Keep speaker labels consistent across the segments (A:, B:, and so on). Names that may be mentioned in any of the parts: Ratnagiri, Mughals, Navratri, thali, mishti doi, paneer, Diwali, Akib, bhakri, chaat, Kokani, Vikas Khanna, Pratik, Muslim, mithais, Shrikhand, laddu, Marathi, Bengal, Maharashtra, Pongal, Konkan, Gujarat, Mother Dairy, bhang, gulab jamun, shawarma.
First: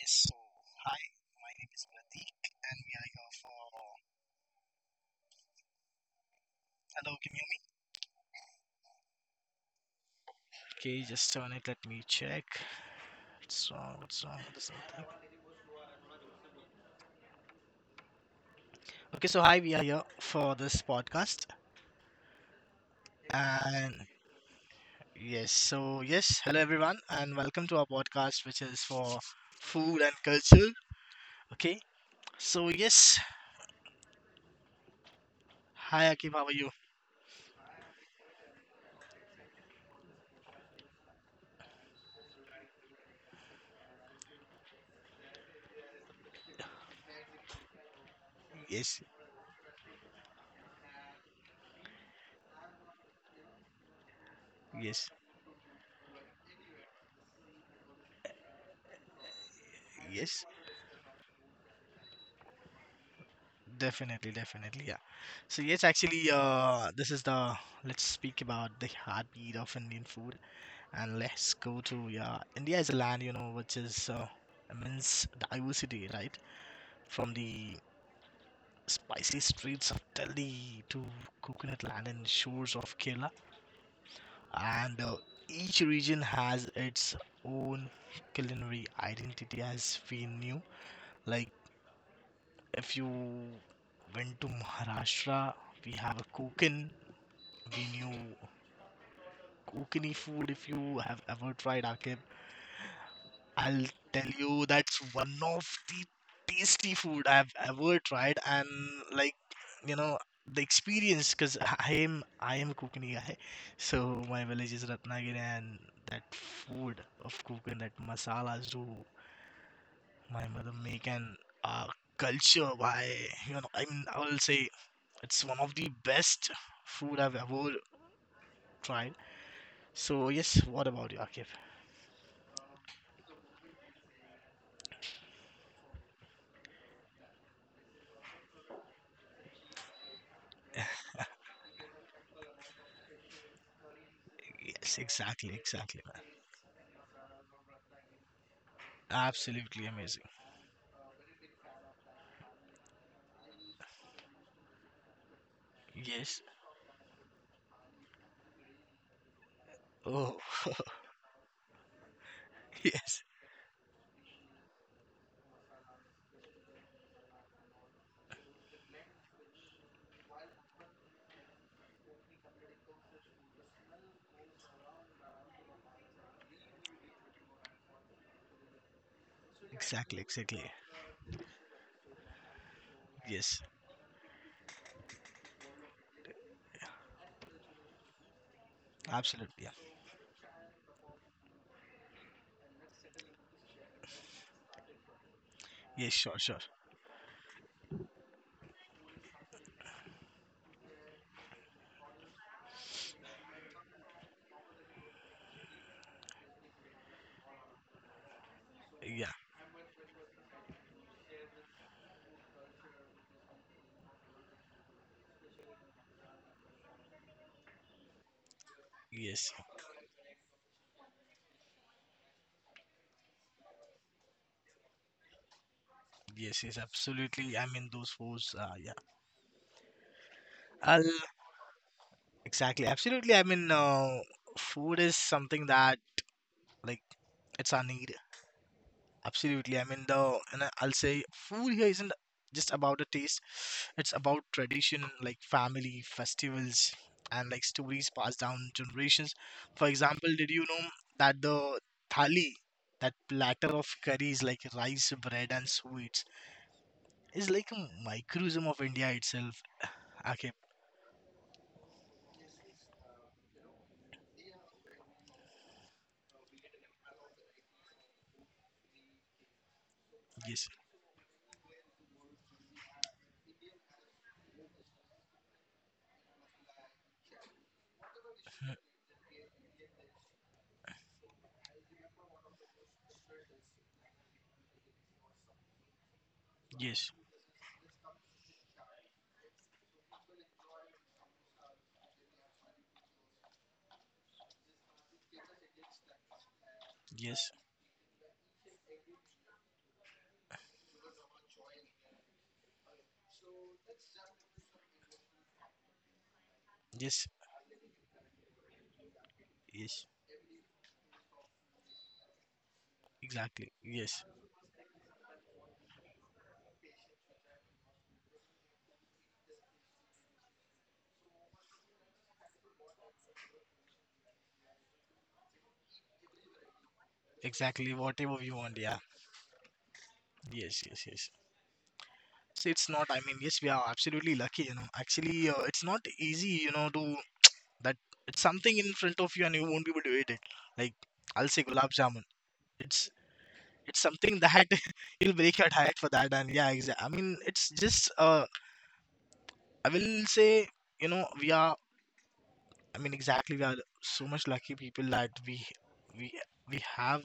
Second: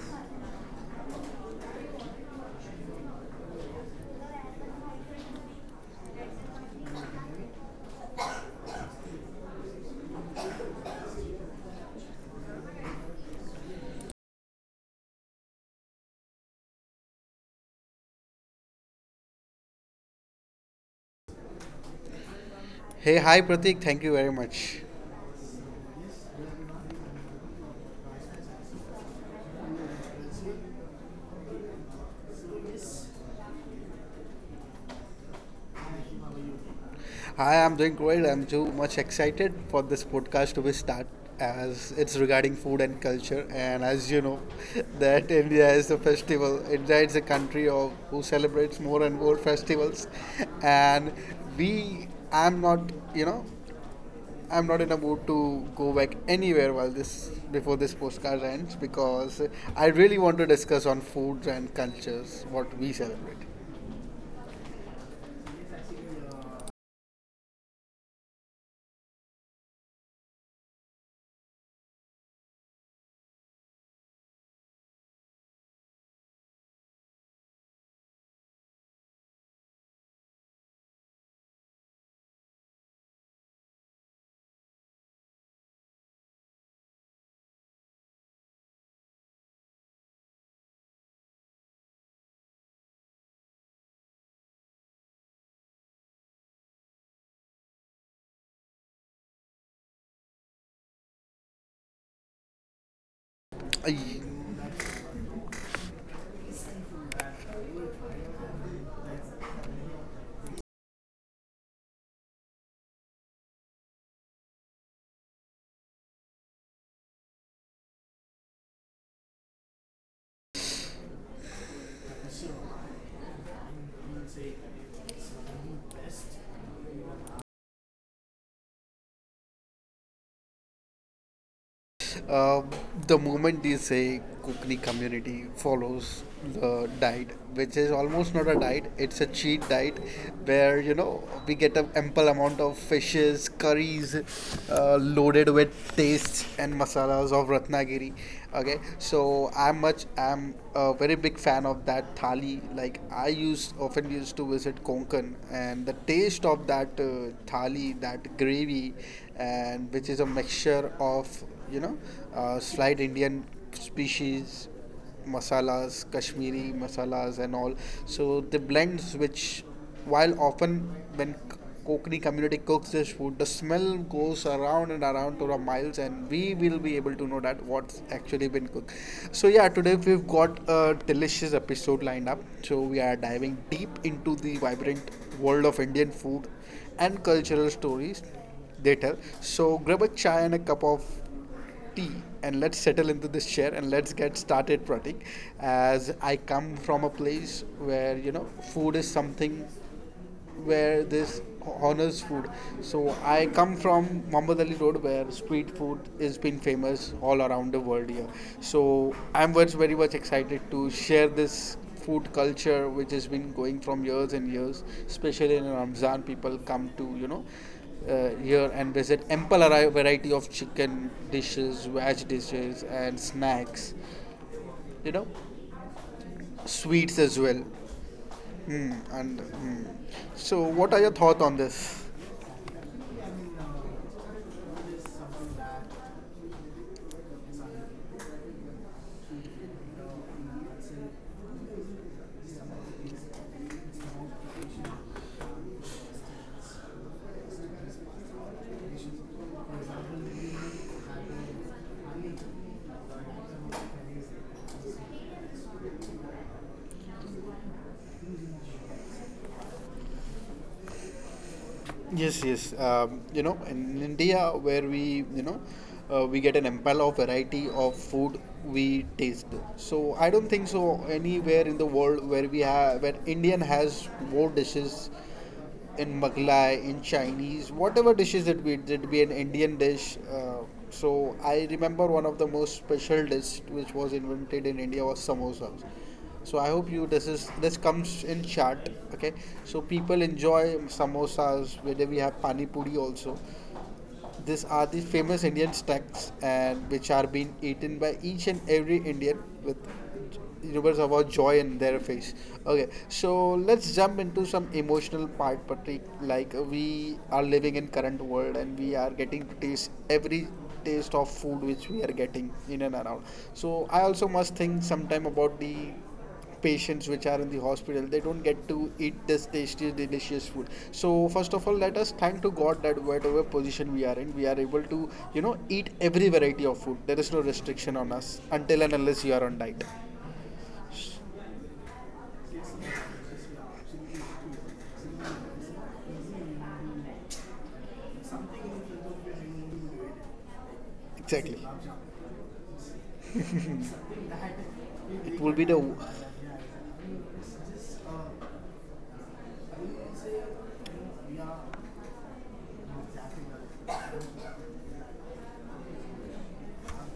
A: Yes, so hi, my name is Pratik and we are here for. Hello, can you hear me? Okay, just turn it, let me check. What's wrong? What's wrong with this whole thing? Okay, so hi, we are here for this podcast.
B: Hey, hi Pratik, thank
A: And
B: you very much.
A: yes, so yes, hello everyone and welcome to our podcast which is for food and culture. Okay. So yes. Hi Akib, how are you?
B: Hi, I'm doing great. I'm too much excited for this podcast to be start as it's regarding food and culture and as you know that India is a festival. India is a country of who celebrates
A: Yes,
B: more and more festivals and we I'm not, you know, I'm not in a
A: yes,
B: mood to go back anywhere while this before this postcard ends because I really
A: yes.
B: want to discuss on foods and cultures what we celebrate.
A: Definitely, definitely, yeah. This is the, let's speak about the heartbeat of Indian food. And let's go to, yeah, India is a land, which is, immense diversity, right? From the spicy streets of Delhi to coconut land and shores of Kerala. And each region has its own culinary identity, as we knew. Like if you went to Maharashtra, we have a Kokan. We knew Kokani food. If you have ever tried, Akib, I'll tell you that's one of the tasty food I've ever tried. And like, you know the experience, because I am a Konkani guy. So my village is Ratnagiri, and that food of Konkan, that masalas do my mother make. And uh, culture, why, I mean, I will say it's one of the best food I've ever tried. So yes, what about you, Akif?
B: Um, the moment you say Kukni community follows the diet, which is almost not a diet, it's a cheat diet where you know we get an ample amount of fishes, curries
A: Yes, exactly,
B: loaded with
A: exactly, man.
B: tastes and masalas of Ratnagiri. Okay, so
A: Absolutely amazing.
B: I'm a very big fan of that thali. Like I used often used to visit Konkan, and the
A: Yes.
B: taste of that thali, that gravy, and which is a
A: Oh,
B: mixture of you know, slight
A: yes.
B: Indian species, masalas, Kashmiri masalas, and all. So the blends, which while often when Kokani community cooks this food, the smell goes around and around to the miles, and we will be able to know that what's actually been cooked. So yeah, today
A: Exactly,
B: we've got
A: exactly.
B: a delicious episode lined up. So we are
A: Yes,
B: diving deep into the vibrant world of Indian food and cultural stories they tell.
A: absolutely. Yeah.
B: So grab a chai and a cup of tea and let's settle into this chair and let's get started, Pratik.
A: Yes,
B: As
A: sure,
B: I
A: sure.
B: come from a place where, you know, food is something where this honors food. So I come from Muhammad Ali Road where street food has been famous all around the world here. So
A: Yeah.
B: I'm very, very much excited to share this food culture which has been going from years and years, especially in ramzan people come to here and visit
A: Yes.
B: ample variety of chicken dishes, veg dishes and snacks, you know,
A: Yes, yes,
B: sweets as
A: absolutely. I
B: well.
A: mean, those foods. Yeah.
B: Hmm, and hmm. So
A: Uh,
B: what are your thoughts on this?
A: exactly. Absolutely. I mean, food is something that, like, it's our need. Absolutely. I mean, the, and I'll say food here isn't just about the taste. It's about tradition, like family, festivals, and like stories passed down generations. For example, did you know that the thali, that platter of curries like rice, bread, and sweets, is like a microcosm of India itself. Okay.
B: Yes, yes. You know, in India, where we, you know, we get an ample of variety of food we taste. So I don't
A: Yes.
B: think so anywhere in the world where we have where Indian has more dishes in Maghlai, in Chinese, whatever dishes it be an Indian dish. So I remember one of the most special dish which was invented in India was samosas. So I hope
A: Yes.
B: you this is this comes in chat. Okay, so people enjoy samosas, whether we have pani puri also. These are the famous indian snacks and which are
A: Yes.
B: being eaten by each and every indian with rumors about joy in their face. Okay, so let's jump into some emotional part, patrick. Like
A: Yes.
B: we are living in current world and we are getting this
A: Yes.
B: every taste of food which we are getting in and around.
A: Exactly.
B: So I
A: Yes.
B: also must think sometime about the patients which are in the hospital, they don't get to eat this tasty delicious food. So first of all, let us thank to god that whatever position we are in, we are able to, you know, eat every variety of food. There is no
A: Exactly.
B: restriction on
A: Whatever
B: us
A: we want.
B: until
A: Yeah.
B: and unless you are on diet.
A: Yes. Yes. Yes. So it's not, I mean, yes, we are absolutely lucky, actually. It's not easy, to that, it's something in front of you and you won't be able to eat it. Like I'll say
B: Exactly,
A: gulab jamun, it's it's something that you'll
B: it
A: break
B: will
A: your
B: be the.
A: diet for that. And yeah, exactly, I mean, it's just, I will say, we are, I mean, exactly, we are so much lucky people that we we have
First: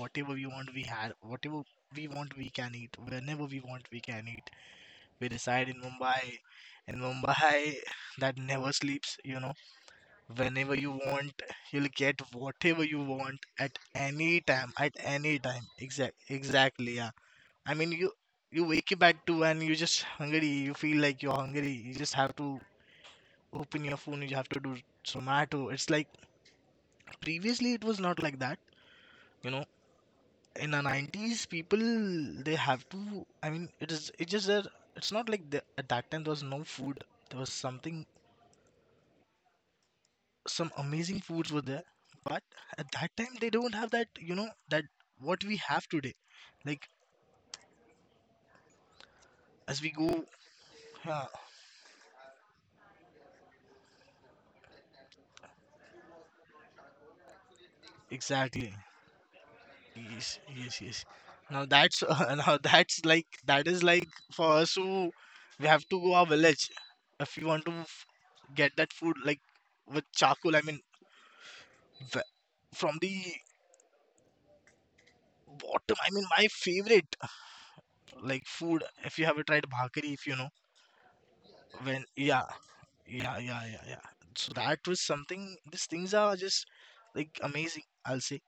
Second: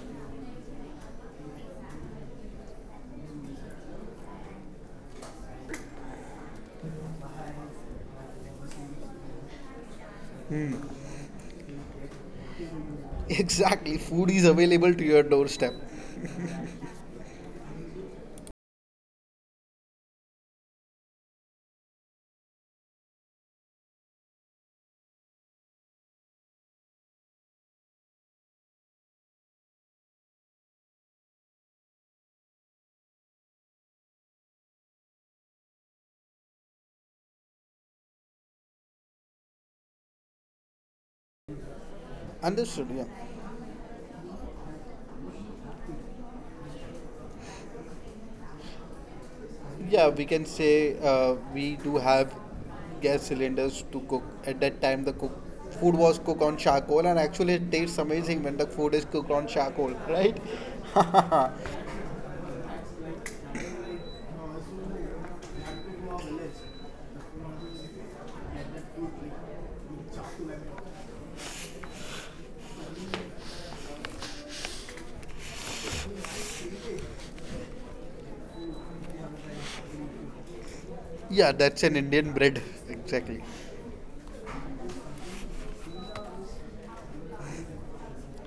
A: whatever we want. We had whatever we want, we can eat. Whenever we want, we can eat. We reside in Mumbai, and Mumbai that never sleeps, you know. Whenever you want, you'll get whatever you want at
B: Exactly,
A: any
B: food is
A: time,
B: available
A: at
B: to your
A: any time.
B: doorstep.
A: Exact, exactly, yeah. I mean, you wake up at 2 and you're just hungry. You feel like you're hungry. You just have to open your phone. You have to do Zomato. It's like previously it was not like that, you know. In the 90s, people, they have to. I mean, it is. It just that it's not like the, at that time there was no food. There was something, some amazing foods were there, but
B: Understood,
A: at
B: yeah.
A: that time they don't have that, you know, that what we have today. Like as we
B: Yeah,
A: go,
B: we can say
A: yeah,
B: we do have gas cylinders to cook. At that time, the cook food was cooked on charcoal, and actually, it tastes amazing when the
A: exactly,
B: food is cooked on charcoal,
A: yes,
B: right?
A: yes, yes. Now that's, now that's like, that is like for us who we have to go our village if we want to get that food, like with charcoal. I mean, v- from the bottom, I mean, my favorite like food, if you have tried bhakri, if you know.
B: Yeah, that's an
A: When,
B: Indian
A: yeah,
B: bread,
A: yeah,
B: exactly.
A: yeah, yeah, yeah. So that was something. These things are just like amazing, I'll say.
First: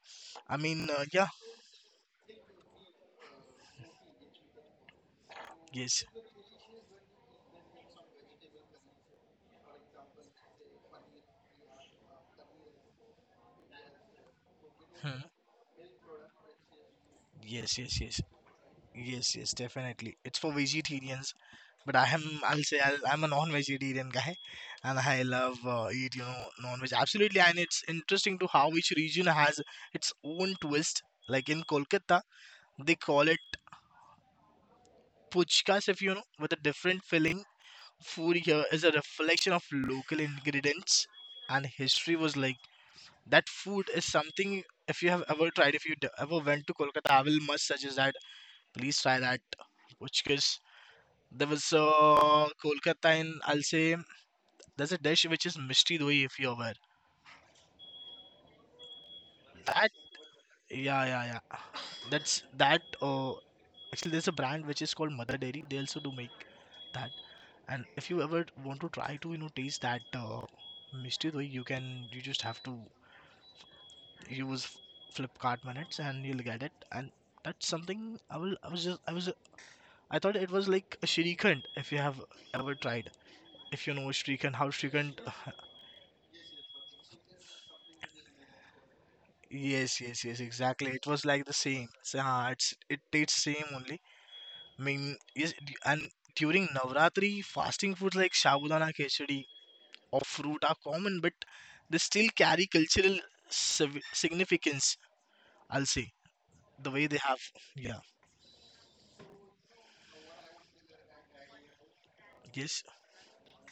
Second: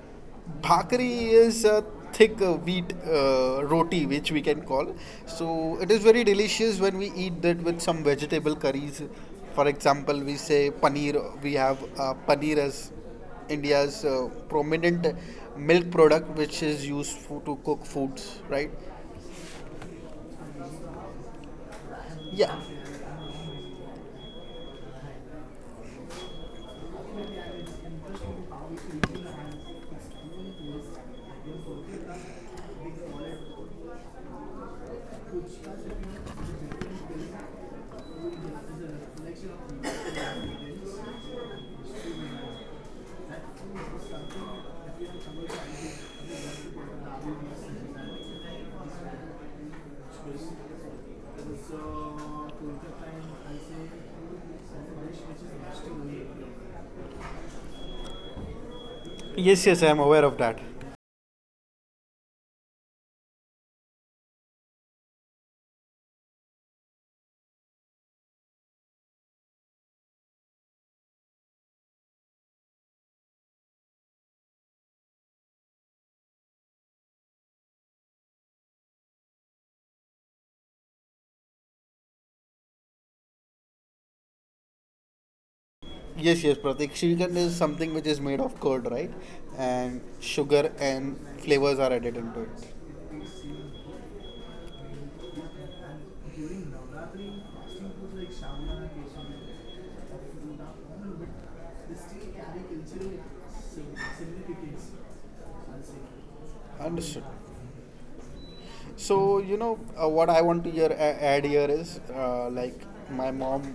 A: I mean, yeah,
B: Bhakri is a thick wheat roti, which we can call. So it is
A: yes,
B: very delicious when we eat that with some vegetable curries. For example, we say paneer. We have paneer as India's prominent
A: hmm,
B: milk product, which is used for, to
A: yes,
B: cook
A: yes, yes,
B: foods, right?
A: yes, yes. Definitely, it's for vegetarians. But I am,
B: Yeah.
A: I'll say, I'll, I'm a non-vegetarian guy, and I love, eat, you know, non-veg. Absolutely, and it's interesting to how each region has its own twist. Like in Kolkata, they call it puchkas, if you know, with a different filling. Food here is a reflection of local ingredients and history, was like that food is something. If you have ever tried, if you ever went to Kolkata, I will must suggest that please try that. Because there was, Kolkata in, I'll say, there's a dish which is mishti doi, if you're aware.
B: Yes, yes, I
A: That,
B: am aware of that.
A: yeah, yeah, yeah, that's that, actually there's a brand which is called Mother Dairy, they also do make that. And if you ever want to try to, you know, taste that, mishti doi, you can, you just have to use Flipkart minutes and you'll get it. And that's something I will. I was just. I was. I thought it was like a Shrikhand. If you have ever tried, if you know Shrikhand, how Shrikhand.
B: Yes, yes, Pratik. Shrikhand is something which is made of curd, right? And
A: Yes, yes, yes,
B: sugar
A: exactly. It
B: and
A: was like the
B: flavors
A: same.
B: are added
A: So,
B: into
A: it's, it tastes same only. I mean, yes, and during Navratri, fasting foods like shabudana khechdi
B: it.
A: or fruit are common, but they still carry cultural significance, I'll say the way they
B: Understood.
A: have. Yeah.
B: So you know, what I want to hear, add here is like
A: Yes.
B: my mom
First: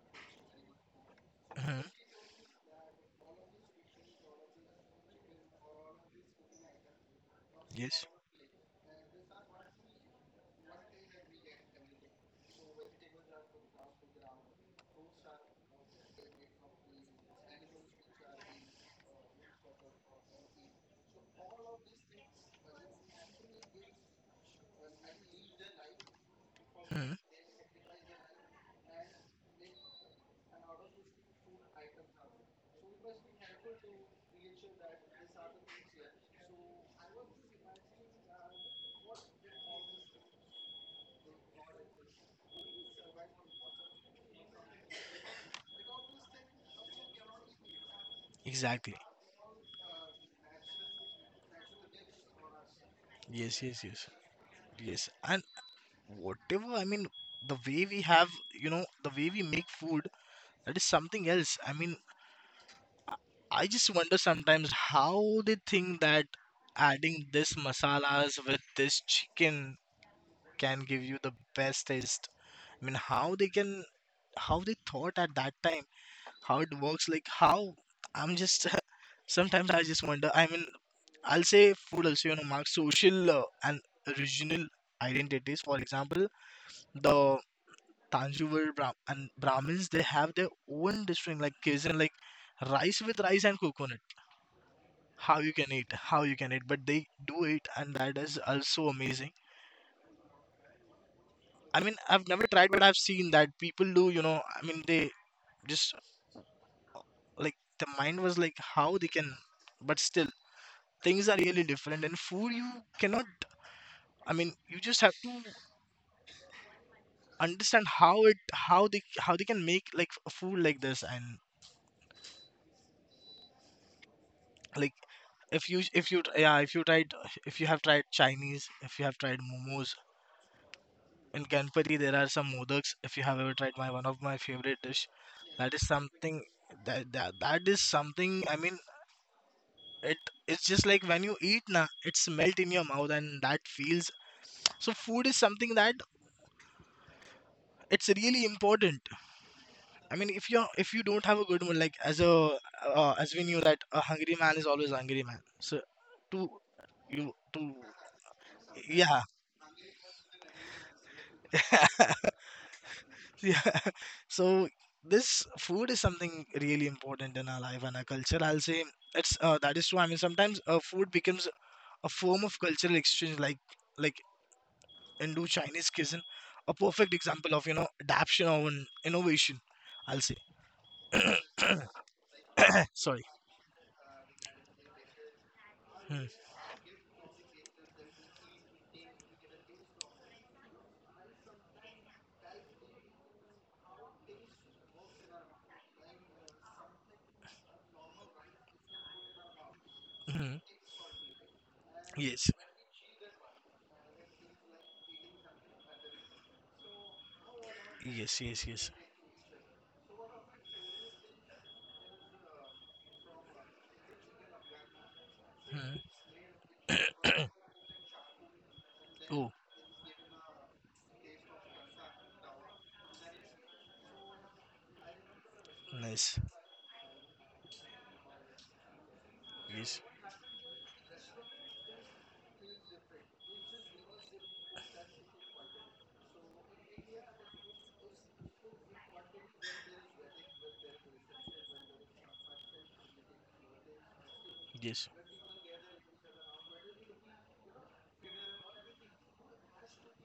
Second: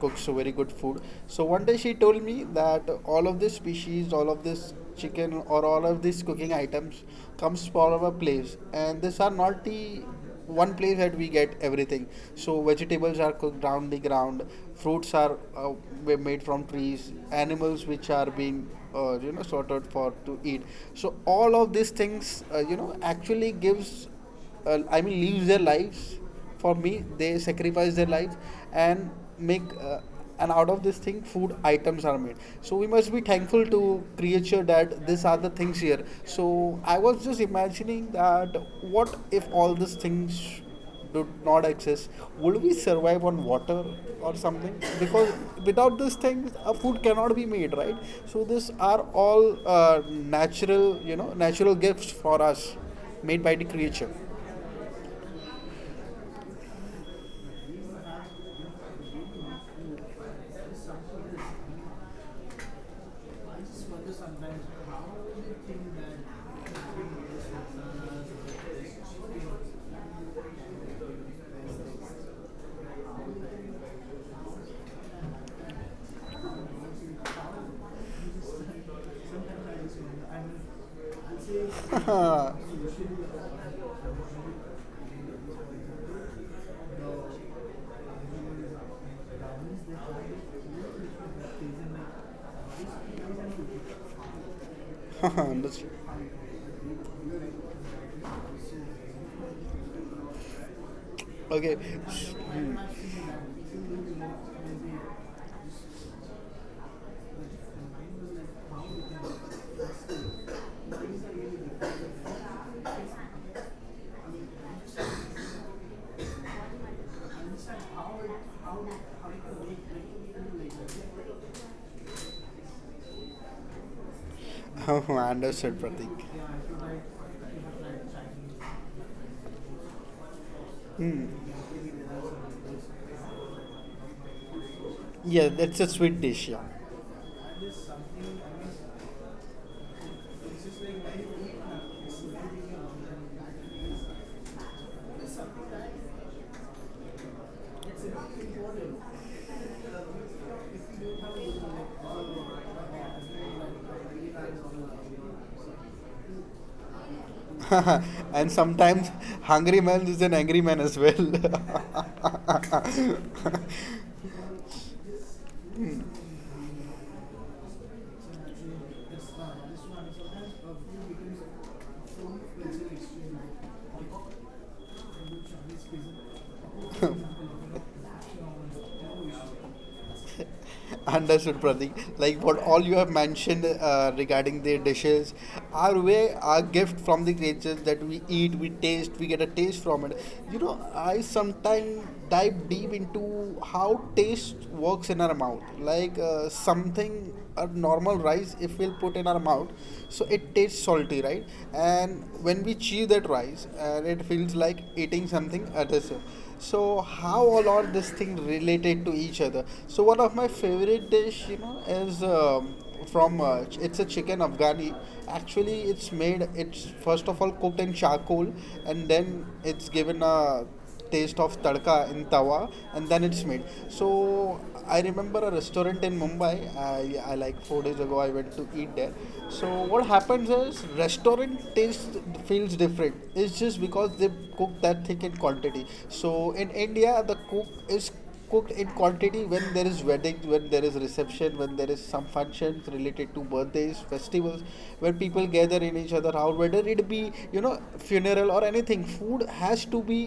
B: cooks so very good food. So one day
A: Mhm.
B: she told me that all of this species, all of this chicken, or all of these cooking items comes from
A: Yes.
B: a place, and these are not the one place that we get everything. So vegetables are cooked down the ground, fruits are were made from trees, animals which are being you know, sorted for to eat. So all of these things, you know, actually gives, I mean, live their lives for me.
A: Hmm,
B: They sacrifice their lives and make. And out of this thing, food items are made. So we must be thankful to creature that these are the things here. So I was just imagining that what if all these things do not exist? Would we survive on water or something? Because without these things, a food cannot be made, right? So these are
A: exactly.
B: all natural, you know, natural gifts for us, made by the
A: Yes, yes,
B: creature.
A: yes. Yes. And whatever, I mean, the way we have, you know, the way we make food, that is something else. I mean, I just wonder sometimes how they think that adding this masalas with this chicken can give you the best taste. I mean, how they can, how they thought at that time, how it works, like how I'm just, sometimes I just wonder. I mean, I'll say food also, you know,
B: Ha,
A: marks social, and regional identities. For example, the Tanjore Brahm and Brahmins, they have their own distinct like cuisine, like rice with rice and coconut.
B: ha,
A: How you can eat,
B: understood.
A: how you can eat, but they do it, and that is also amazing.
B: Okay.
A: I mean, I've never tried,
B: Hmm.
A: but I've seen that people do. You know, I mean, they just, like the mind was like how they can, but still things are really different. And food, you cannot. I mean, you just have to understand how it, how they, how they can make like a food like this. And like,
B: Oh,
A: if
B: understood,
A: you, if you,
B: Pratik.
A: yeah, if you tried, if you have tried Chinese, if you have tried momos, in Ganpati there are some modaks, if you have ever tried, my one of my favorite dish.
B: Yeah,
A: That
B: that's
A: is
B: a sweet
A: something
B: dish.
A: that, that, that is something, I mean, it it's just like when you eat na it's melt in your mouth and that feels. So food is something that it's really important. I mean, if you are, if you don't have a good mood, like as a, as we knew that a hungry man is always a hungry man. So to you to,
B: Yeah. And sometimes
A: yeah,
B: hungry man is an angry man as well.
A: yeah. So this food is something really important in our life and our culture. I'll say it's, that is true. I mean, sometimes, food becomes a form of cultural exchange, like Indo Chinese cuisine, a perfect example of, you know, adaptation or an innovation, I'll say.
B: Understood, Pratik. Like what all you have
A: Sorry.
B: mentioned regarding the dishes are
A: Hmm.
B: way our gift from the creatures that we eat, we taste, we get a taste from it. You know, I sometimes dive deep into how taste works in our mouth. Like something a normal rice if we'll put in our mouth, so it
A: Mhm.
B: tastes salty, right? And
A: Yes,
B: when we chew that rice and it feels like eating something adhesive, so how all are this thing
A: yes, yes, yes.
B: related to each other? So one of my favorite dish, you know, is it's a chicken afghani. Actually
A: Hmm.
B: it's made, it's first of all cooked in charcoal and then
A: Oh,
B: it's given a taste of tadka in tawa and then it's made. So I remember a restaurant in
A: nice.
B: mumbai, I like 4 days ago I went to eat there. So
A: Yes,
B: what happens is restaurant taste feels different. It's just because they cook that thick in quantity. So in india the cook is cooked in quantity when there is wedding, when there is reception, when there is some functions related to birthdays, festivals,
A: yes,
B: where people gather in each other house, whether it be you know funeral or anything, food has to be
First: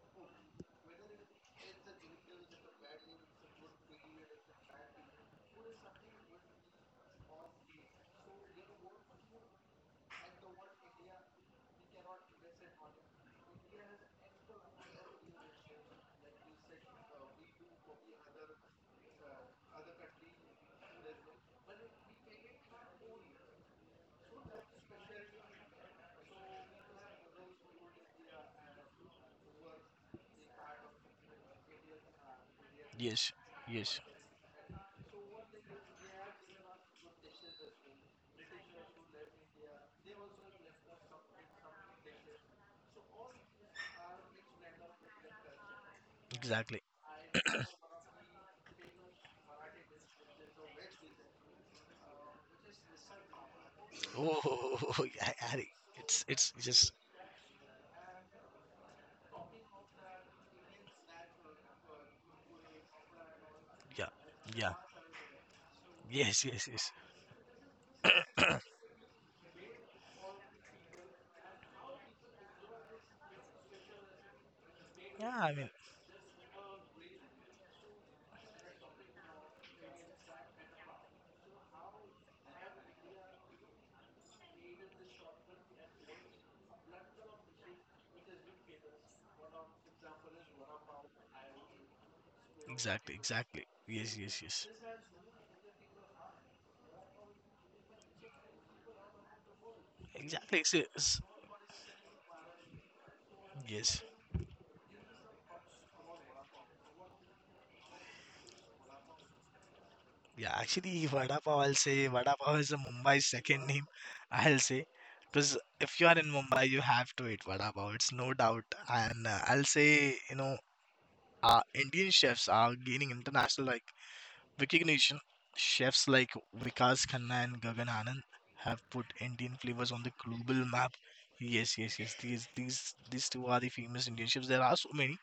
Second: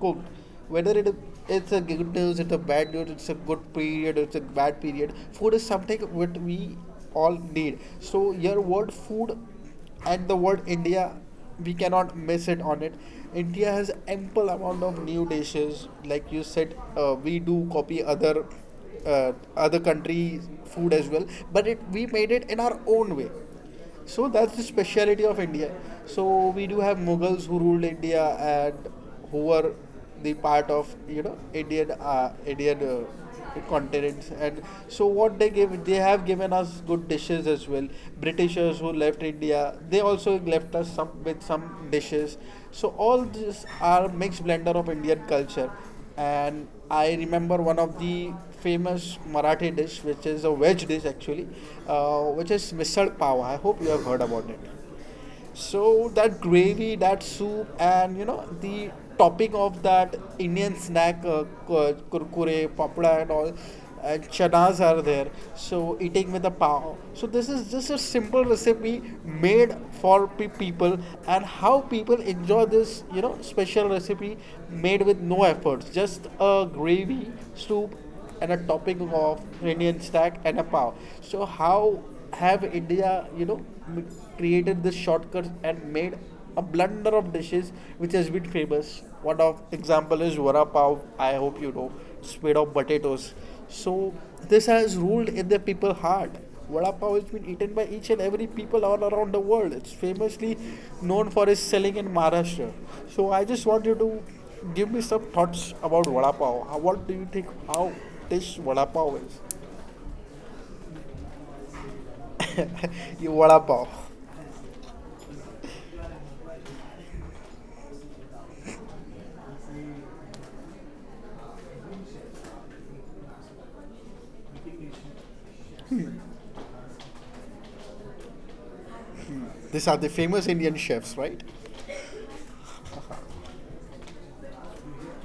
B: cooked. Whether it's a good news, it's a bad news, it's a good period, it's a bad period. Food is something what we all need. So your word food and the word India, we cannot miss it on it. India has ample amount of new dishes. Like you said, we do copy other other country food as well, but it we made it in our own way, so that's the speciality of India. So we do have Mughals who ruled India and who were the part of you know Indian Indian
A: yes, yes.
B: continents. And so what they give, they have given us good dishes as well. Britishers who left India, they also left us some with some dishes. So all these are mixed blender of Indian culture. And
A: Exactly.
B: I remember one of the famous Marathi dish, which is a veg dish actually, which is misal pav. I hope you have heard about it.
A: Oh, yeah, Harry.
B: So
A: It's
B: that
A: it's just,
B: gravy, that soup, and you know the topping of that Indian snack, kurkure, papda, and all,
A: yeah, yeah.
B: chanas are there, so eating with
A: Yes,
B: a
A: yes,
B: pav.
A: yes.
B: So this is just a simple recipe made for people, and how people enjoy this, you know, special recipe made with
A: Yeah,
B: no
A: I mean,
B: efforts, just a gravy soup and a topping of Indian stack and a pav. So how have India, you know, created this shortcut and made a blunder of dishes which has been famous. One of example is vada pav. I hope you know, it's made of
A: exactly,
B: potatoes.
A: exactly.
B: So
A: Yes, yes,
B: this
A: yes.
B: has ruled in the people's heart. Vada pav has been eaten by each and every people all around the world. It's
A: Exactly.
B: famously
A: It's,
B: known for its selling in Maharashtra. So I just want you
A: yes.
B: to give me some thoughts about vada pav. How- What do you think? How this vada pav is?
A: Yeah, actually, Vada Pav, I'll say Vada Pav is a Mumbai's
B: You vada
A: second name,
B: pav.
A: I'll say. Because if you are in Mumbai, you have to eat Vada Pav, it's no doubt. And I'll say, you know, Indian chefs are gaining international like recognition. Chefs like Vikas Khanna and Gagan Anand have put Indian
B: These
A: flavors
B: are
A: on
B: the
A: the
B: famous
A: global
B: Indian
A: map.
B: chefs, right?
A: Yes, yes, yes. These two are the famous Indian chefs. There are so many,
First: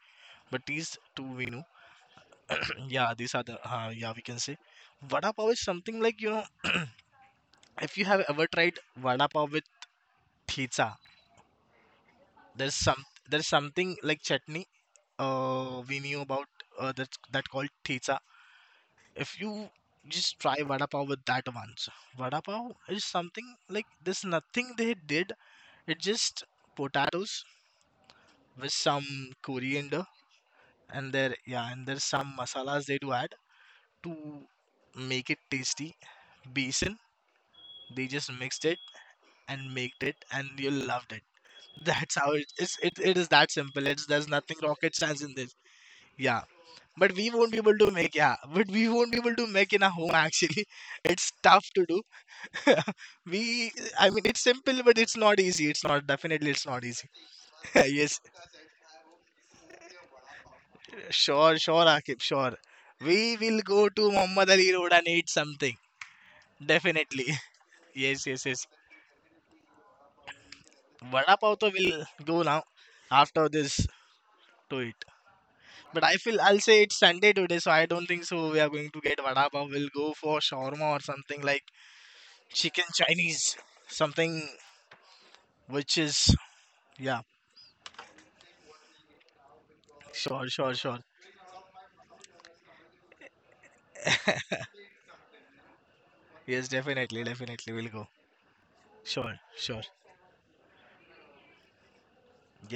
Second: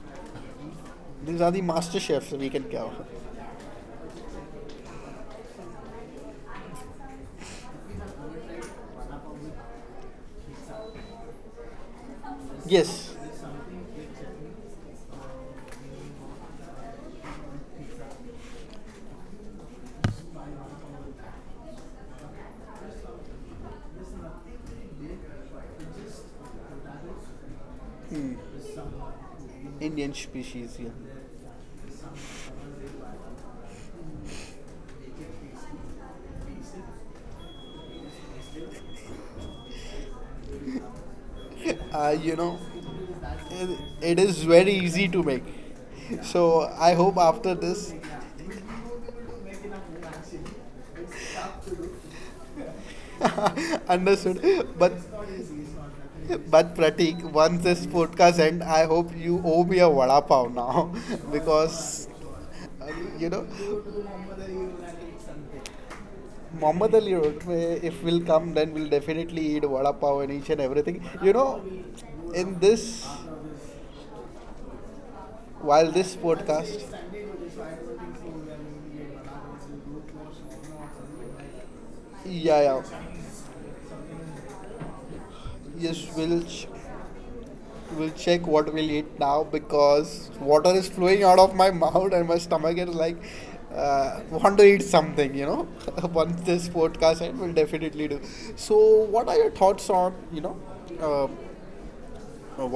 A: but these two
B: These
A: we
B: are the
A: know.
B: master chefs we can count.
A: Yeah, these are the. Yeah, we can say, vada pav is something like, you know, if you have ever tried vada pav with pizza, there's some,
B: Yes,
A: there's something like chutney. We knew about, that that called pizza. If you just try vada pav with that once, vada pav is something like there's nothing they did. It just potatoes with some coriander.
B: Indian species. Yeah.
A: And there, yeah, and there's some masalas they do add to make it tasty. Basin, they just mixed it and made it and you loved it. That's how
B: You
A: it
B: know,
A: is. It is that
B: it,
A: simple, it's,
B: it
A: there's
B: is
A: nothing
B: very
A: rocket
B: easy
A: science
B: to
A: in
B: make.
A: this. Yeah,
B: So I
A: but
B: hope
A: we won't be
B: after
A: able to
B: this.
A: make, yeah, but we won't be able to make in a home actually. It's tough to do. We, I mean, it's
B: Understood.
A: simple but
B: But
A: it's not easy. It's not, definitely it's
B: but
A: not easy.
B: Pratik, once this
A: Yes,
B: podcast end, I hope you owe me a vada pav now
A: sure, sure,
B: because
A: Akib, sure.
B: uh,
A: We
B: you know
A: will go to Muhammad Ali Road and eat something.
B: Muhammad Ali
A: Definitely.
B: Road. If
A: Yes,
B: we'll
A: yes,
B: come,
A: yes,
B: then we'll definitely eat vada pav and each and everything.
A: vada
B: You
A: pav to
B: know,
A: will go now
B: in this
A: after this to eat.
B: while
A: But I
B: this
A: feel, I'll say,
B: podcast,
A: it's Sunday today, so I don't think so we are going to get vada pav. We'll go for shawarma or something like
B: yeah,
A: chicken
B: yeah,
A: Chinese something which
B: yes,
A: is yeah.
B: we'll check what we'll eat now because
A: Sure, sure,
B: water is
A: sure.
B: flowing out of my mouth and my stomach is like, want to eat something, Once
A: Yes,
B: this
A: definitely,
B: podcast ends, we'll
A: definitely, we'll go.
B: definitely do. So, what are
A: Sure,
B: your
A: sure.
B: thoughts on, uh,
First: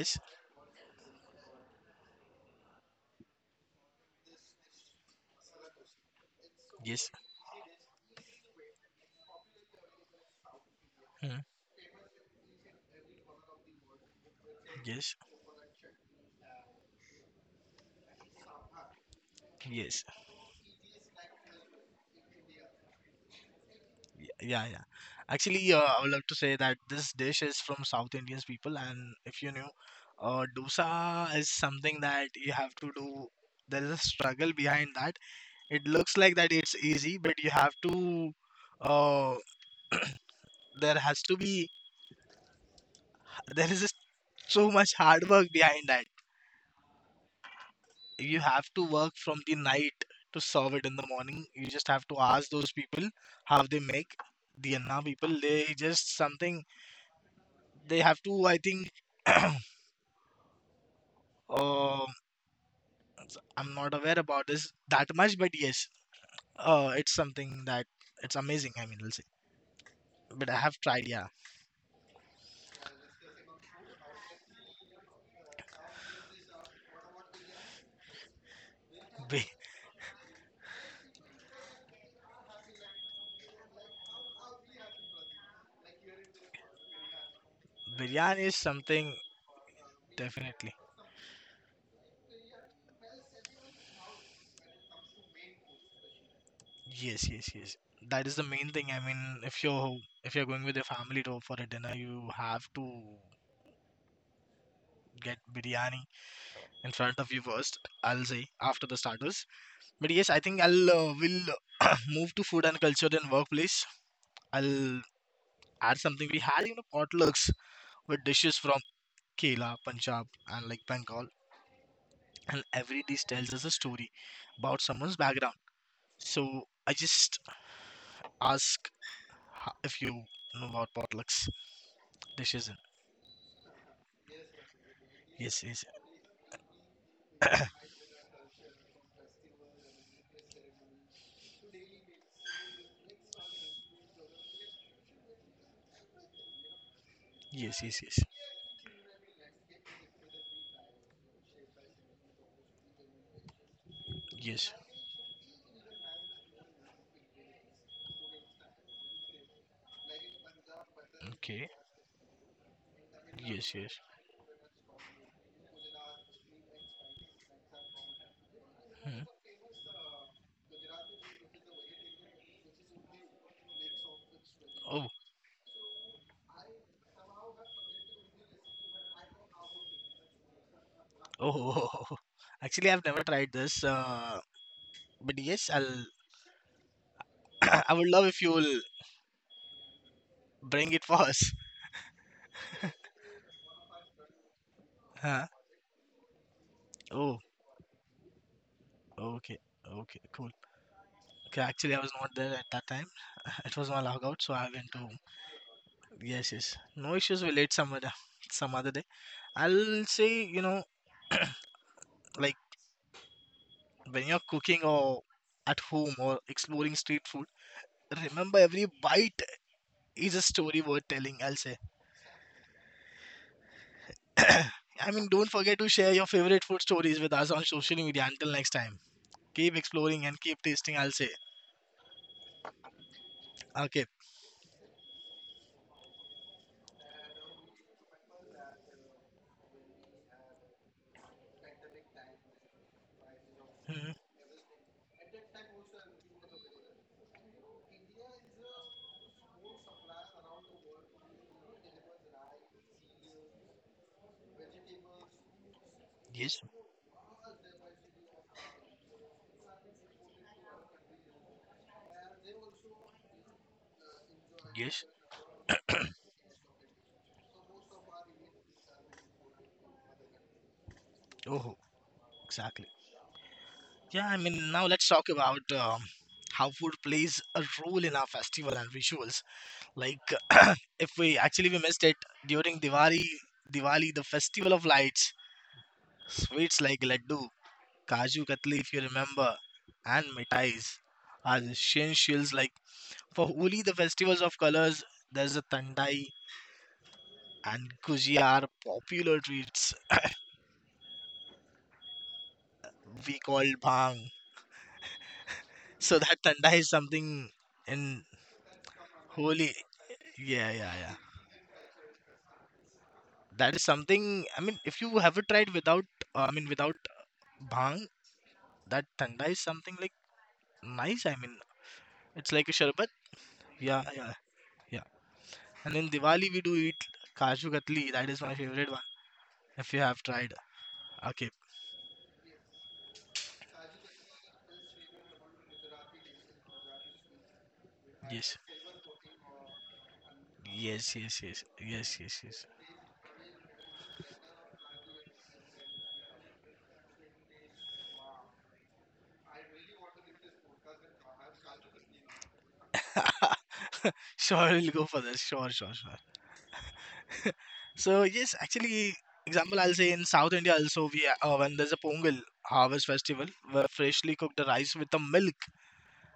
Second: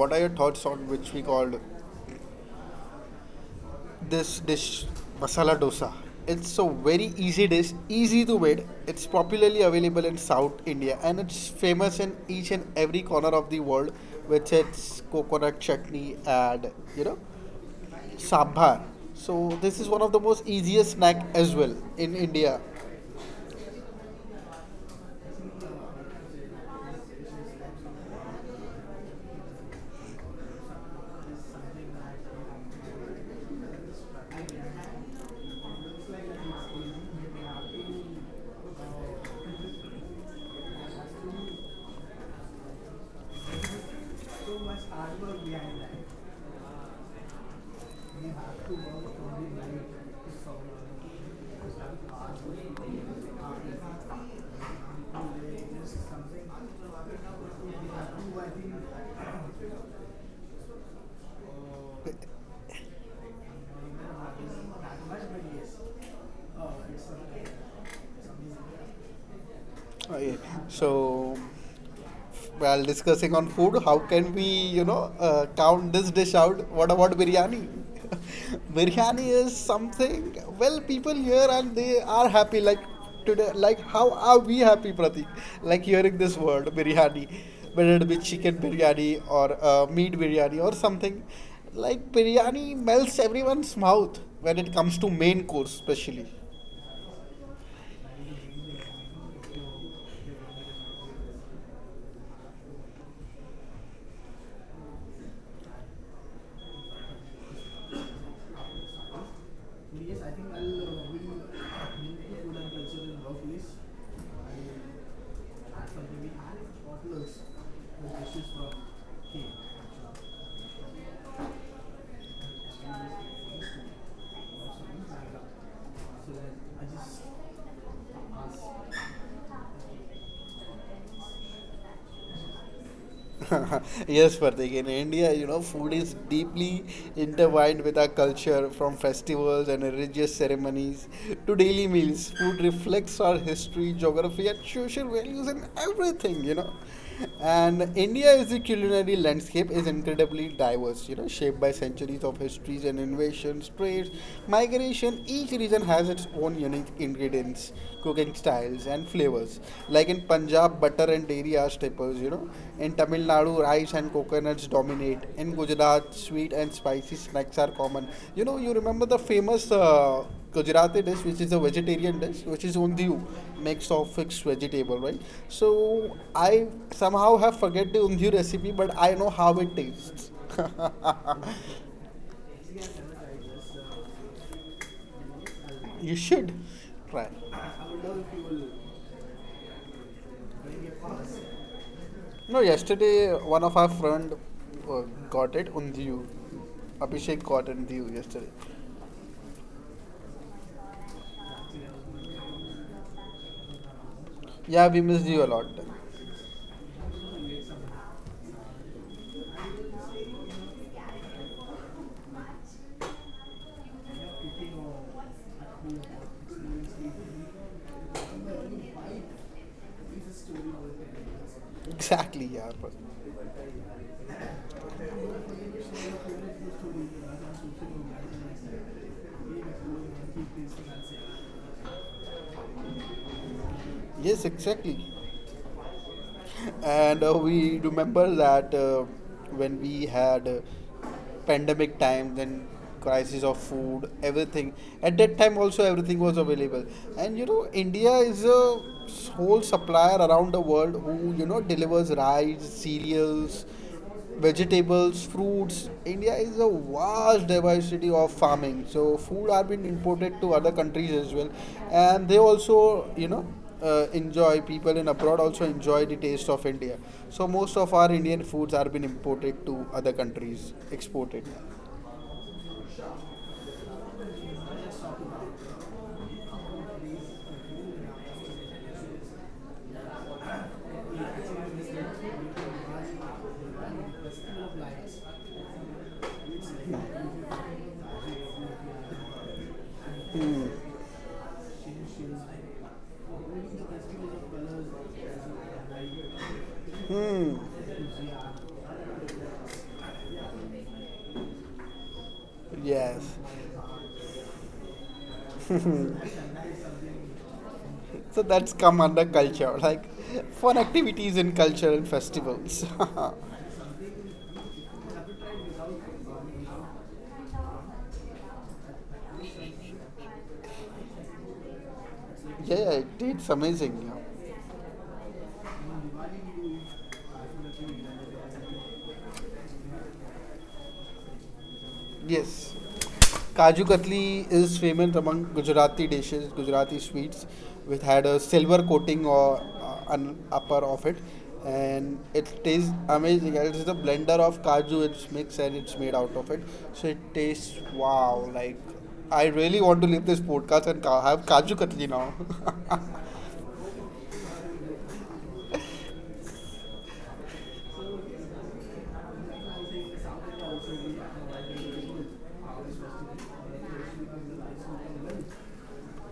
B: what are your thoughts on which we called this dish masala dosa? It's a
A: yes,
B: very easy dish, easy to make. It's popularly available in South India and
A: mhm,
B: it's famous in each and every corner of the world with its
A: yes,
B: coconut chutney and, Sambar. So this is one of
A: yes.
B: the most easiest snack as well in India.
A: Yeah, yeah. Actually, I would love to say that this dish is from South Indians people, and if you knew, dosa is something that you have to do. There is a struggle behind that. It looks like that it's easy, but you have to. Uh, there has to be. There is just so much hard work behind that. You have to work from the night to serve it in the morning. You just have to ask those people how they make the anna people. They just something they have to, I think, uh, I'm not aware about this that much, but yes, it's something that it's amazing, I mean, I'll say,
B: Okay.
A: but I have tried, yeah.
B: So while discussing on food, how can we, count this dish out? What about biryani? Biryani
A: Bi-
B: is something. Well, people here and they are happy. Like today, like how are we happy, Pratik? Like hearing this word biryani, whether it be
A: Biryani
B: chicken
A: is
B: biryani
A: something,
B: or meat biryani or
A: definitely.
B: something. Like biryani melts everyone's mouth when it comes to main course, especially.
A: Yes, yes, yes, that is the main thing. I mean, if you're going with your family to for a dinner, you have to get biryani in front of you first. I'll say after the starters. But yes, I think I'll will move to food and culture and workplace. I'll add something we had, you know,
B: Plus the
A: potlucks with
B: dishes
A: dishes
B: were
A: from
B: came.
A: Kerala, Punjab, and like Bengal, and every dish tells us a story about
B: So
A: someone's background.
B: then
A: So
B: I
A: I
B: just
A: just ask
B: asked.
A: if you know about potlucks dishes. And
B: Yes, Pratik. In India,
A: yes, yes,
B: food is deeply intertwined with our culture, from festivals and religious ceremonies to daily meals. Food reflects our history, geography, and social values, and everything, you know.
A: yes,
B: And
A: yes, yes,
B: India is the culinary landscape is incredibly diverse, you know, shaped by centuries of histories and innovations, trades,
A: yes.
B: migration. Each region has its own unique ingredients cooking styles and flavors. Like in Punjab, butter and dairy
A: Okay.
B: are staples, you know. In Tamil Nadu,
A: Yes,
B: rice
A: yes.
B: and coconuts dominate. In Gujarat, sweet and spicy snacks are common. You know, you remember the
A: Hmm.
B: famous Gujarati dish, which is a vegetarian dish, which is undiyu, mix of fixed vegetable,
A: Oh,
B: right? So I somehow have forget the undiyu recipe, but I know how it tastes.
A: oh, actually, I've never tried this. But yes, I'll.
B: You should try.
A: I would love if you will bring it for us.
B: No, yesterday one of our friend uh,
A: Huh?
B: got it, Undiyu.
A: Oh,
B: Abhishek got Undiyu yesterday.
A: okay, okay, cool. Okay, actually, I was not there at that time. It was my logout, so I
B: Yeah,
A: went
B: we
A: home.
B: missed you a lot.
A: Yes, yes. No issues. We'll eat some other day. I'll say, you know, like when you're cooking or at home or exploring street food, remember every bite is a story worth telling. I'll say.
B: Exactly, yeah.
A: I mean, don't forget to share your favorite food stories with us on social media. Until next time, keep exploring and keep tasting. I'll say. Okay.
B: Yes, exactly. And we remember that when we had pandemic time, then crisis of food,
A: Mhm.
B: everything. At that time also everything was available. And you know, India is a whole supplier around the world who you know delivers rice, cereals, vegetables, fruits. India is a
A: Yes,
B: vast diversity of farming. So food are being imported to other countries as well, and they also enjoy people in
A: yes.
B: abroad also enjoy the taste of India. So most of our Indian foods are being imported to other countries, exported.
A: Oh, exactly. Yeah, I mean, now let's talk about how food plays a role in our festival and rituals. Like, if we actually we missed it during Diwali, Diwali, the festival of lights, sweets like laddu, kaju katli, if you remember, and mithais are essentials. Like for Holi, the festivals of colors, there's a tandai and gujia are popular treats
B: Yes,
A: we call bhang. So that tanda is something in
B: so that's come under culture,
A: holy.
B: like
A: Yeah,
B: fun
A: yeah, yeah.
B: activities in culture and festivals. Yeah,
A: That is something. I mean, if you have tried without, I mean, without bhang, that tanda is something like nice. I mean, it's like a sharbat.
B: it's
A: Yeah,
B: amazing. Yeah.
A: yeah, yeah. And in Diwali we do eat kaju katli. That is my favorite one. If you have tried, okay.
B: Yes. Kaju Katli is famous among Gujarati dishes, Gujarati sweets, which had a
A: Yes,
B: silver coating or an upper of
A: yes,
B: it,
A: yes, yes, yes,
B: and
A: yes, yes.
B: it tastes amazing. It is a blender of kaju, it's mixed and it's made out of it, so it tastes wow. Like I really want to leave this podcast and have Kaju Katli now.
A: Sure, we'll go for this. Sure, sure, sure. So yes, actually, example I'll say in South India also we when there's a Pongal harvest festival where freshly cooked rice with the milk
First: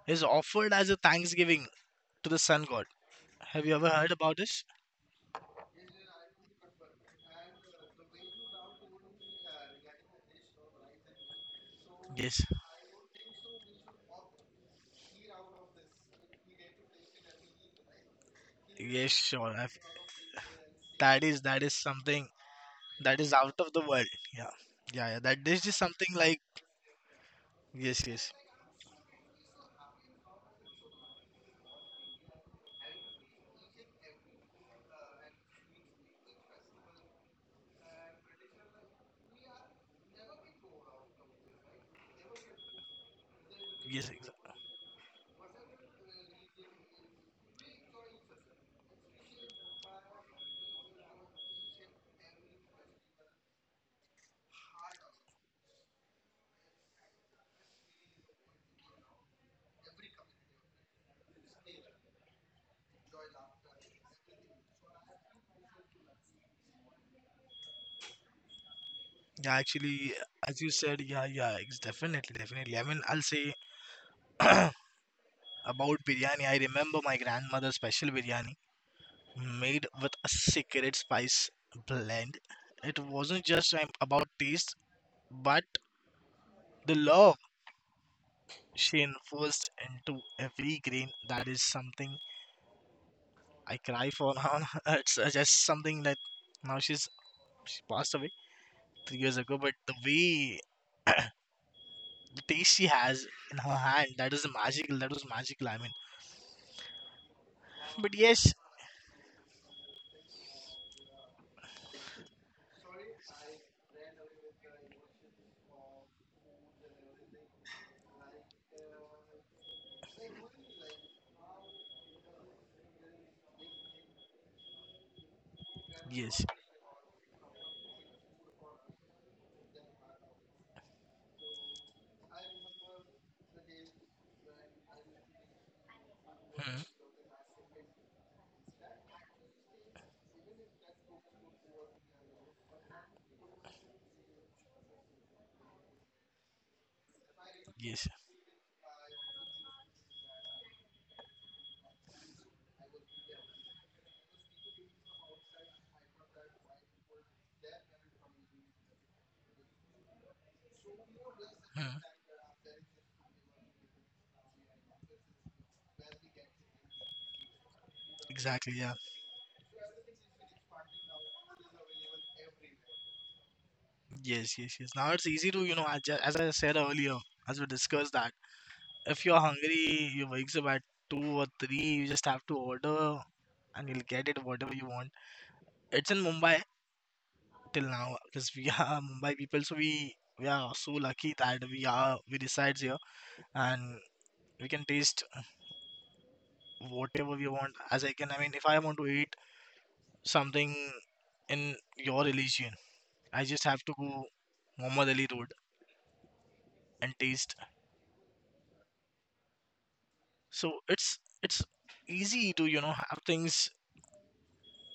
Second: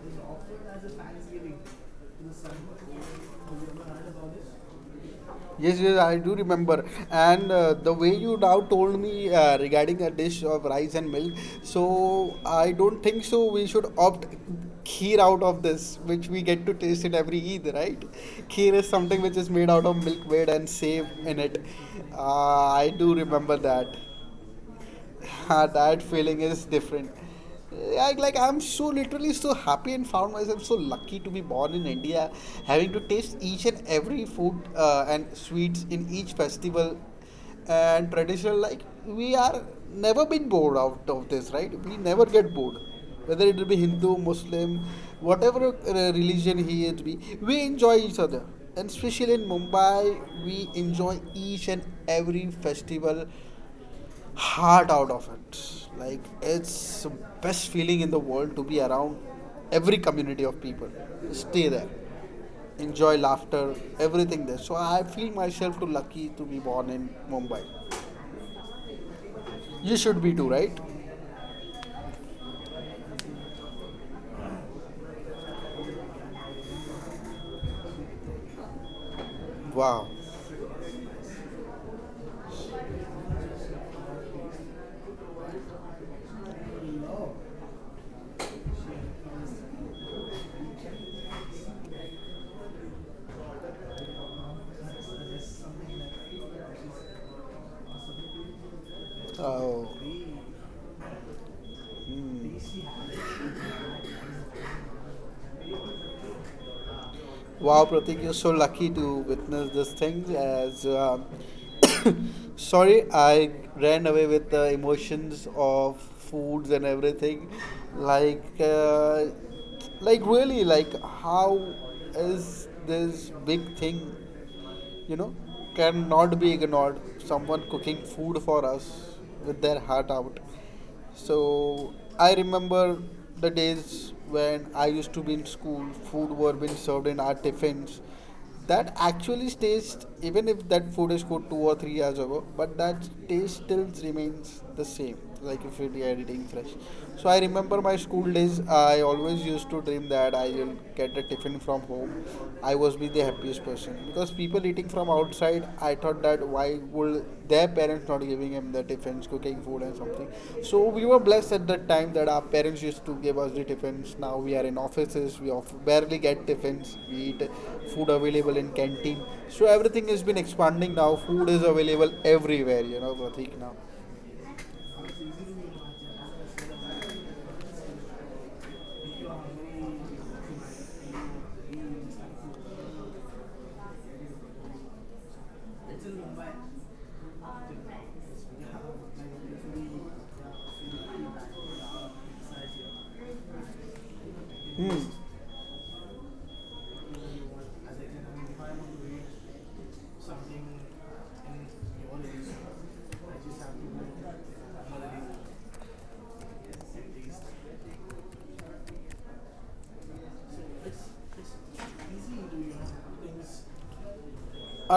A: is offered as a thanksgiving to the sun god. Have you ever heard about this?
B: Yes, yes, I do remember. And the way you now told me regarding a dish of rice and milk, so
A: Yes,
B: I don't think so. We should opt kheer out of this, which we get to taste it every Eid, right? Kheer is
A: yes,
B: something which is
A: sure.
B: made out of milk bread and save
A: That
B: in
A: is that
B: it.
A: is something
B: I do
A: that is out
B: remember
A: of the
B: that.
A: world. Yeah, yeah, yeah. That this is
B: That
A: something
B: feeling
A: like
B: is different.
A: yes, yes,
B: Like I'm so literally so happy and found myself so lucky to be born in India, having to taste each and every food and sweets in each festival and traditional. Like we are never been bored out of this, right? We never get bored, whether it will be
A: yes.
B: Hindu, Muslim, whatever religion he is, be we enjoy each other. And especially in Mumbai, we enjoy each and every festival heart out of it. Like it's the best feeling in the world to be around every community of people. Stay there, enjoy laughter, everything there. So I feel myself too lucky to be born in Mumbai.
A: Yeah,
B: You
A: actually,
B: should be too,
A: as
B: right?
A: you said, yeah, yeah, it's definitely, definitely. I mean, I'll say about biryani. I remember my grandmother's special biryani made
B: Wow.
A: with a secret spice blend. It wasn't just about taste, but the love she infused into every grain. That is something I cry for now. It's just something that now she's she passed away 3 years ago, but
B: Oh,
A: the way the taste she has in her hand, that is magical. That was magical. I mean,
B: wow,
A: but
B: Pratik, you're so
A: yes,
B: lucky to witness this thing. As sorry, I ran away with the emotions of foods and everything. Like, uh, like really, like how is this big thing? You know, cannot
A: yes,
B: be ignored. Someone cooking food for us with their heart out. So I remember the days when I used to be in school, food were being
A: hmm,
B: served in our tiffins. That actually stays, even if that food is cooked 2 or 3 years ago, but that taste still remains the same like if you're editing fresh. So I remember my
A: yes.
B: school days, I always used to dream that I will get a tiffin from home. I was be the happiest person because people eating from outside, I thought that why would their parents not giving them the tiffins cooking food and something. So we were blessed at that
A: Hmm,
B: time that our parents used to give us the tiffins. Now we are in offices, we barely get tiffins, we eat food available in
A: exactly, yeah.
B: canteen. So everything has been expanding now, food is available everywhere, you know Pratik. Now
A: Yes, yes, yes. Now it's easy to, you know, adjust, as I said earlier, as we discussed that if you're hungry, you wakes up at two or three. You just have to order, and you'll get it whatever you want. It's in Mumbai till now because we are Mumbai people, so we are so lucky that we resides here and we can taste whatever we want. As I can, I mean, if I want to eat something in your religion, I just have to go Muhammad Ali Road and taste. So it's easy to, you know, have things.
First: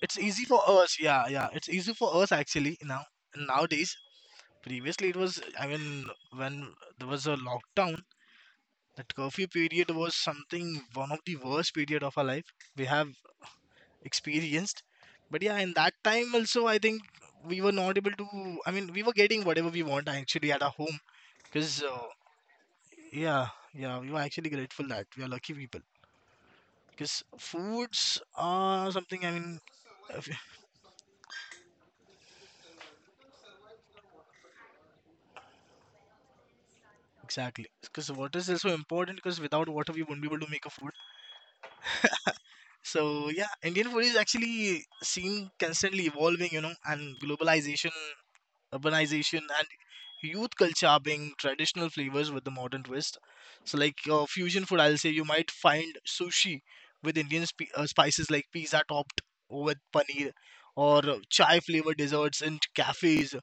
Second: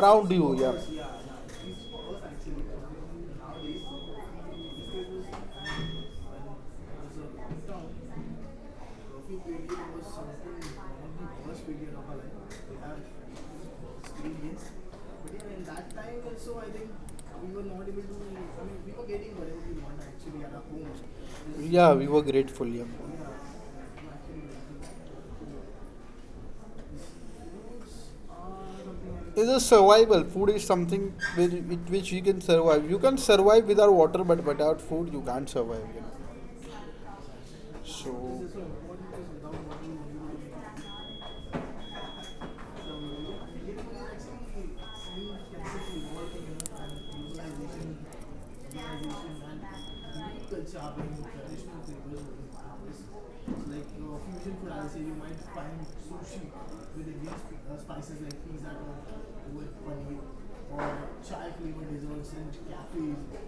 A: It's easy
B: you,
A: for us.
B: yeah.
A: Yeah, yeah. It's easy for us actually now. Nowadays, previously it was. I mean, when there was a lockdown, that curfew period was something one of the worst period of our life we have experienced. But yeah, in that time also, I think we were not able to. I mean, we were getting whatever we want actually at our home. Cause
B: Yeah, we were grateful, yeah.
A: yeah, yeah, we were actually grateful that we are lucky people. Because foods are something. I mean,
B: It's survival. Food is something with which you can survive. You can survive without water, but without food, you can't survive. You
A: exactly, because water is also important. Because without water, we won't be able to make a food. So yeah, Indian food is actually seen constantly evolving, you know, and globalization, urbanization, and youth culture being traditional flavors with the modern twist. So like fusion food, I'll say you might find sushi with Indian sp spices like pizza topped with paneer, or chai flavored desserts in cafes,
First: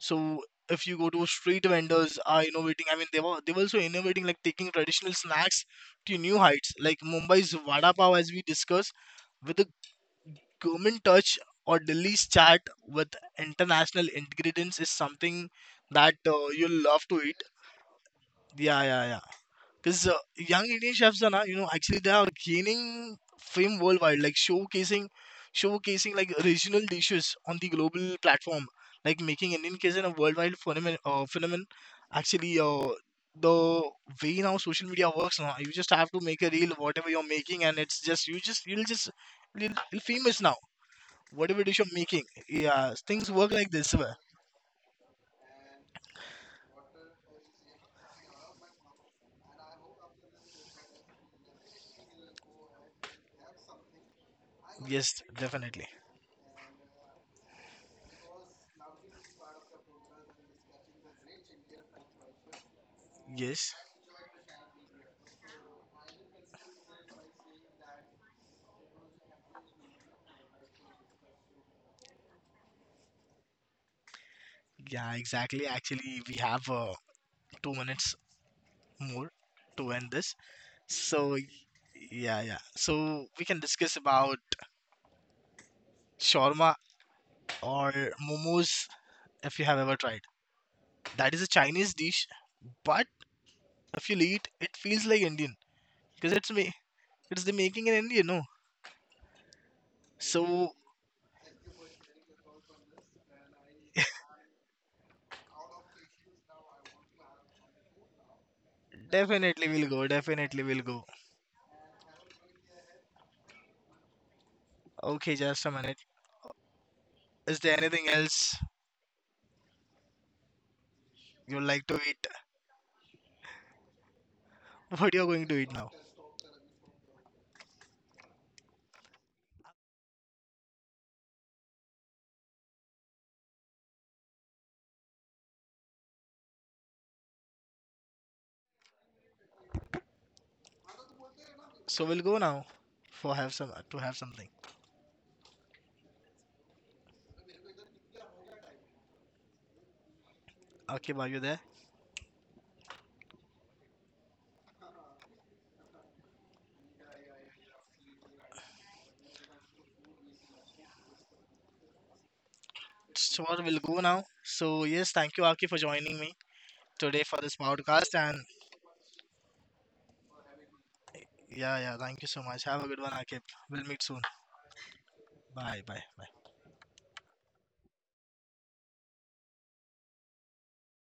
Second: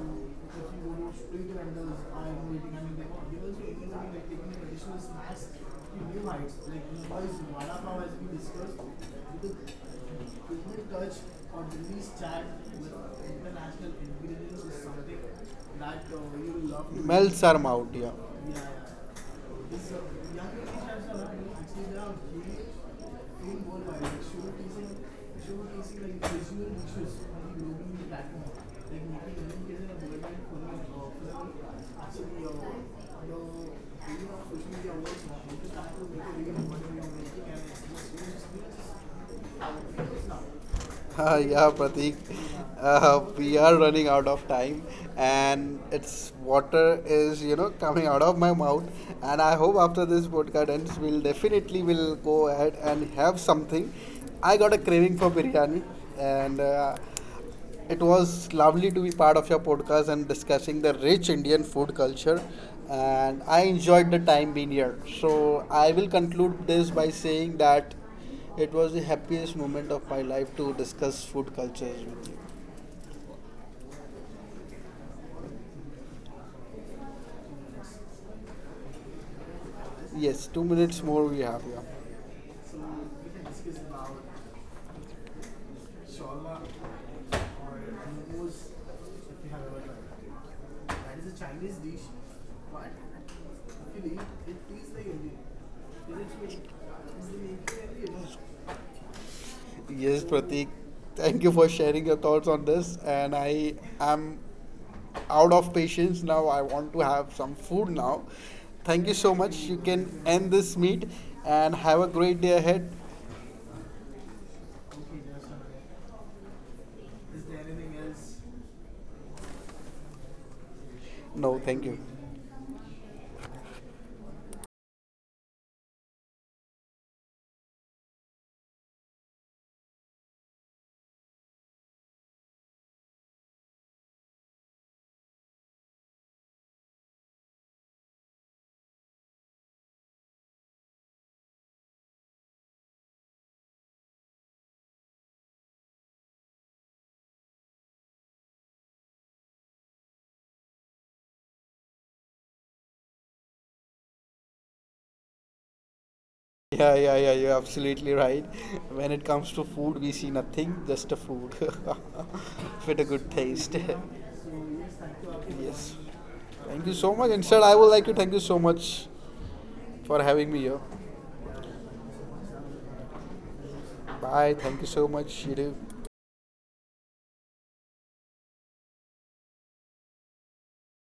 A: so if you go to street
B: know.
A: vendors are innovating, I mean they were
B: So
A: they were
B: taken
A: also
B: to be like
A: innovating like
B: taking
A: taking
B: additional
A: traditional
B: snaps
A: snacks to
B: to new
A: new
B: heights.
A: heights.
B: Like
A: Like
B: you know, what is
A: Mumbai's
B: Wada
A: Vada
B: Pav
A: Pav
B: has
A: as
B: been
A: we
B: discussed.
A: discussed with
B: You
A: a
B: you could
A: gourmet
B: touch
A: touch
B: or
A: or
B: release
A: Delhi's
B: chat
A: chaat
B: with
A: with
B: international
A: international
B: ingredients
A: ingredients
B: is
A: is
B: something
A: something
B: that
A: that
B: you will
A: you'll
B: love
A: love
B: to
A: to eat.
B: Melts are out, yeah.
A: Yeah, yeah, yeah.
B: यार
A: Because young
B: कोई
A: Indian
B: charger
A: chefs are
B: ना
A: now, you know,
B: actually
A: actually they
B: जहाँ
A: are
B: ये
A: gaining
B: फिन
A: fame
B: बोल
A: worldwide,
B: पाएँ
A: like
B: शोर कैसे
A: showcasing
B: लाइक
A: like
B: बेसुर
A: regional
B: बच्चे
A: dishes
B: अभी
A: on the
B: लोग नहीं
A: global
B: बैठे हैं
A: platform,
B: एक
A: like making
B: निकलने
A: Indian
B: के लिए
A: cuisine a
B: उनका नेट
A: worldwide
B: कोना ऑफ़ करना
A: Phenomenon.
B: पड़ता है आसन यो
A: Actually,
B: और
A: the
B: फिर
A: way
B: यहाँ
A: now
B: खुशी
A: social
B: जा
A: media works
B: रहा
A: now,
B: है
A: you just
B: ताकि
A: have
B: वो
A: to
B: लोग
A: make a reel, whatever
B: यों.
A: you're making, and it's just you'll famous now. Whatever
B: Yeah,
A: dish you're
B: Pratik,
A: making, yeah, things work
B: we
A: like
B: are
A: this way.
B: running out of time, and it's water is you know coming out of my mouth. And I hope after this podcast ends, we'll definitely will go ahead and have something. I got a
A: Yes,
B: craving for biryani,
A: definitely.
B: and it was lovely to be part of your podcast and discussing the rich Indian food culture. And I
A: Yes.
B: enjoyed the time being here. So I will conclude this by saying that it was the happiest moment of my life to discuss food cultures with you.
A: Yeah, exactly. Actually, we have 2 minutes more to end this.
B: Yes, 2 minutes more
A: So
B: we have here.
A: yeah, yeah. So we can discuss about shawarma or momos if you have ever tried. That is a Chinese dish, but if you eat, it feels like Indian because it's me. It's the making in India, no?
B: Yes, Pratik,
A: So
B: thank you for sharing your thoughts on this. And I am out of patience now. I want to have some food now. Thank you so much.
A: definitely
B: You
A: we'll go.
B: can end
A: Definitely
B: this
A: we'll go.
B: meet and have a great day ahead.
A: Okay, just a minute. Is there anything else you
B: No,
A: like
B: thank
A: to
B: you.
A: eat? What you're going to eat now? So we'll go now for have some to have something. Okay, are you there?
B: Yeah, yeah, yeah, you're absolutely right. When it comes to food, we see nothing, just a food with a good
A: Sure, we'll
B: taste.
A: go now. So, yes, thank you, Akib, for
B: Yes.
A: joining me
B: Thank you
A: today
B: so
A: for
B: much.
A: this
B: Instead, I would
A: podcast.
B: like to thank
A: And
B: you so much for having me here.
A: yeah, yeah, thank you so much. Have a good one, Akib. We'll meet soon.
B: Bye. Thank you so much. You
A: Bye,
B: do.
A: bye.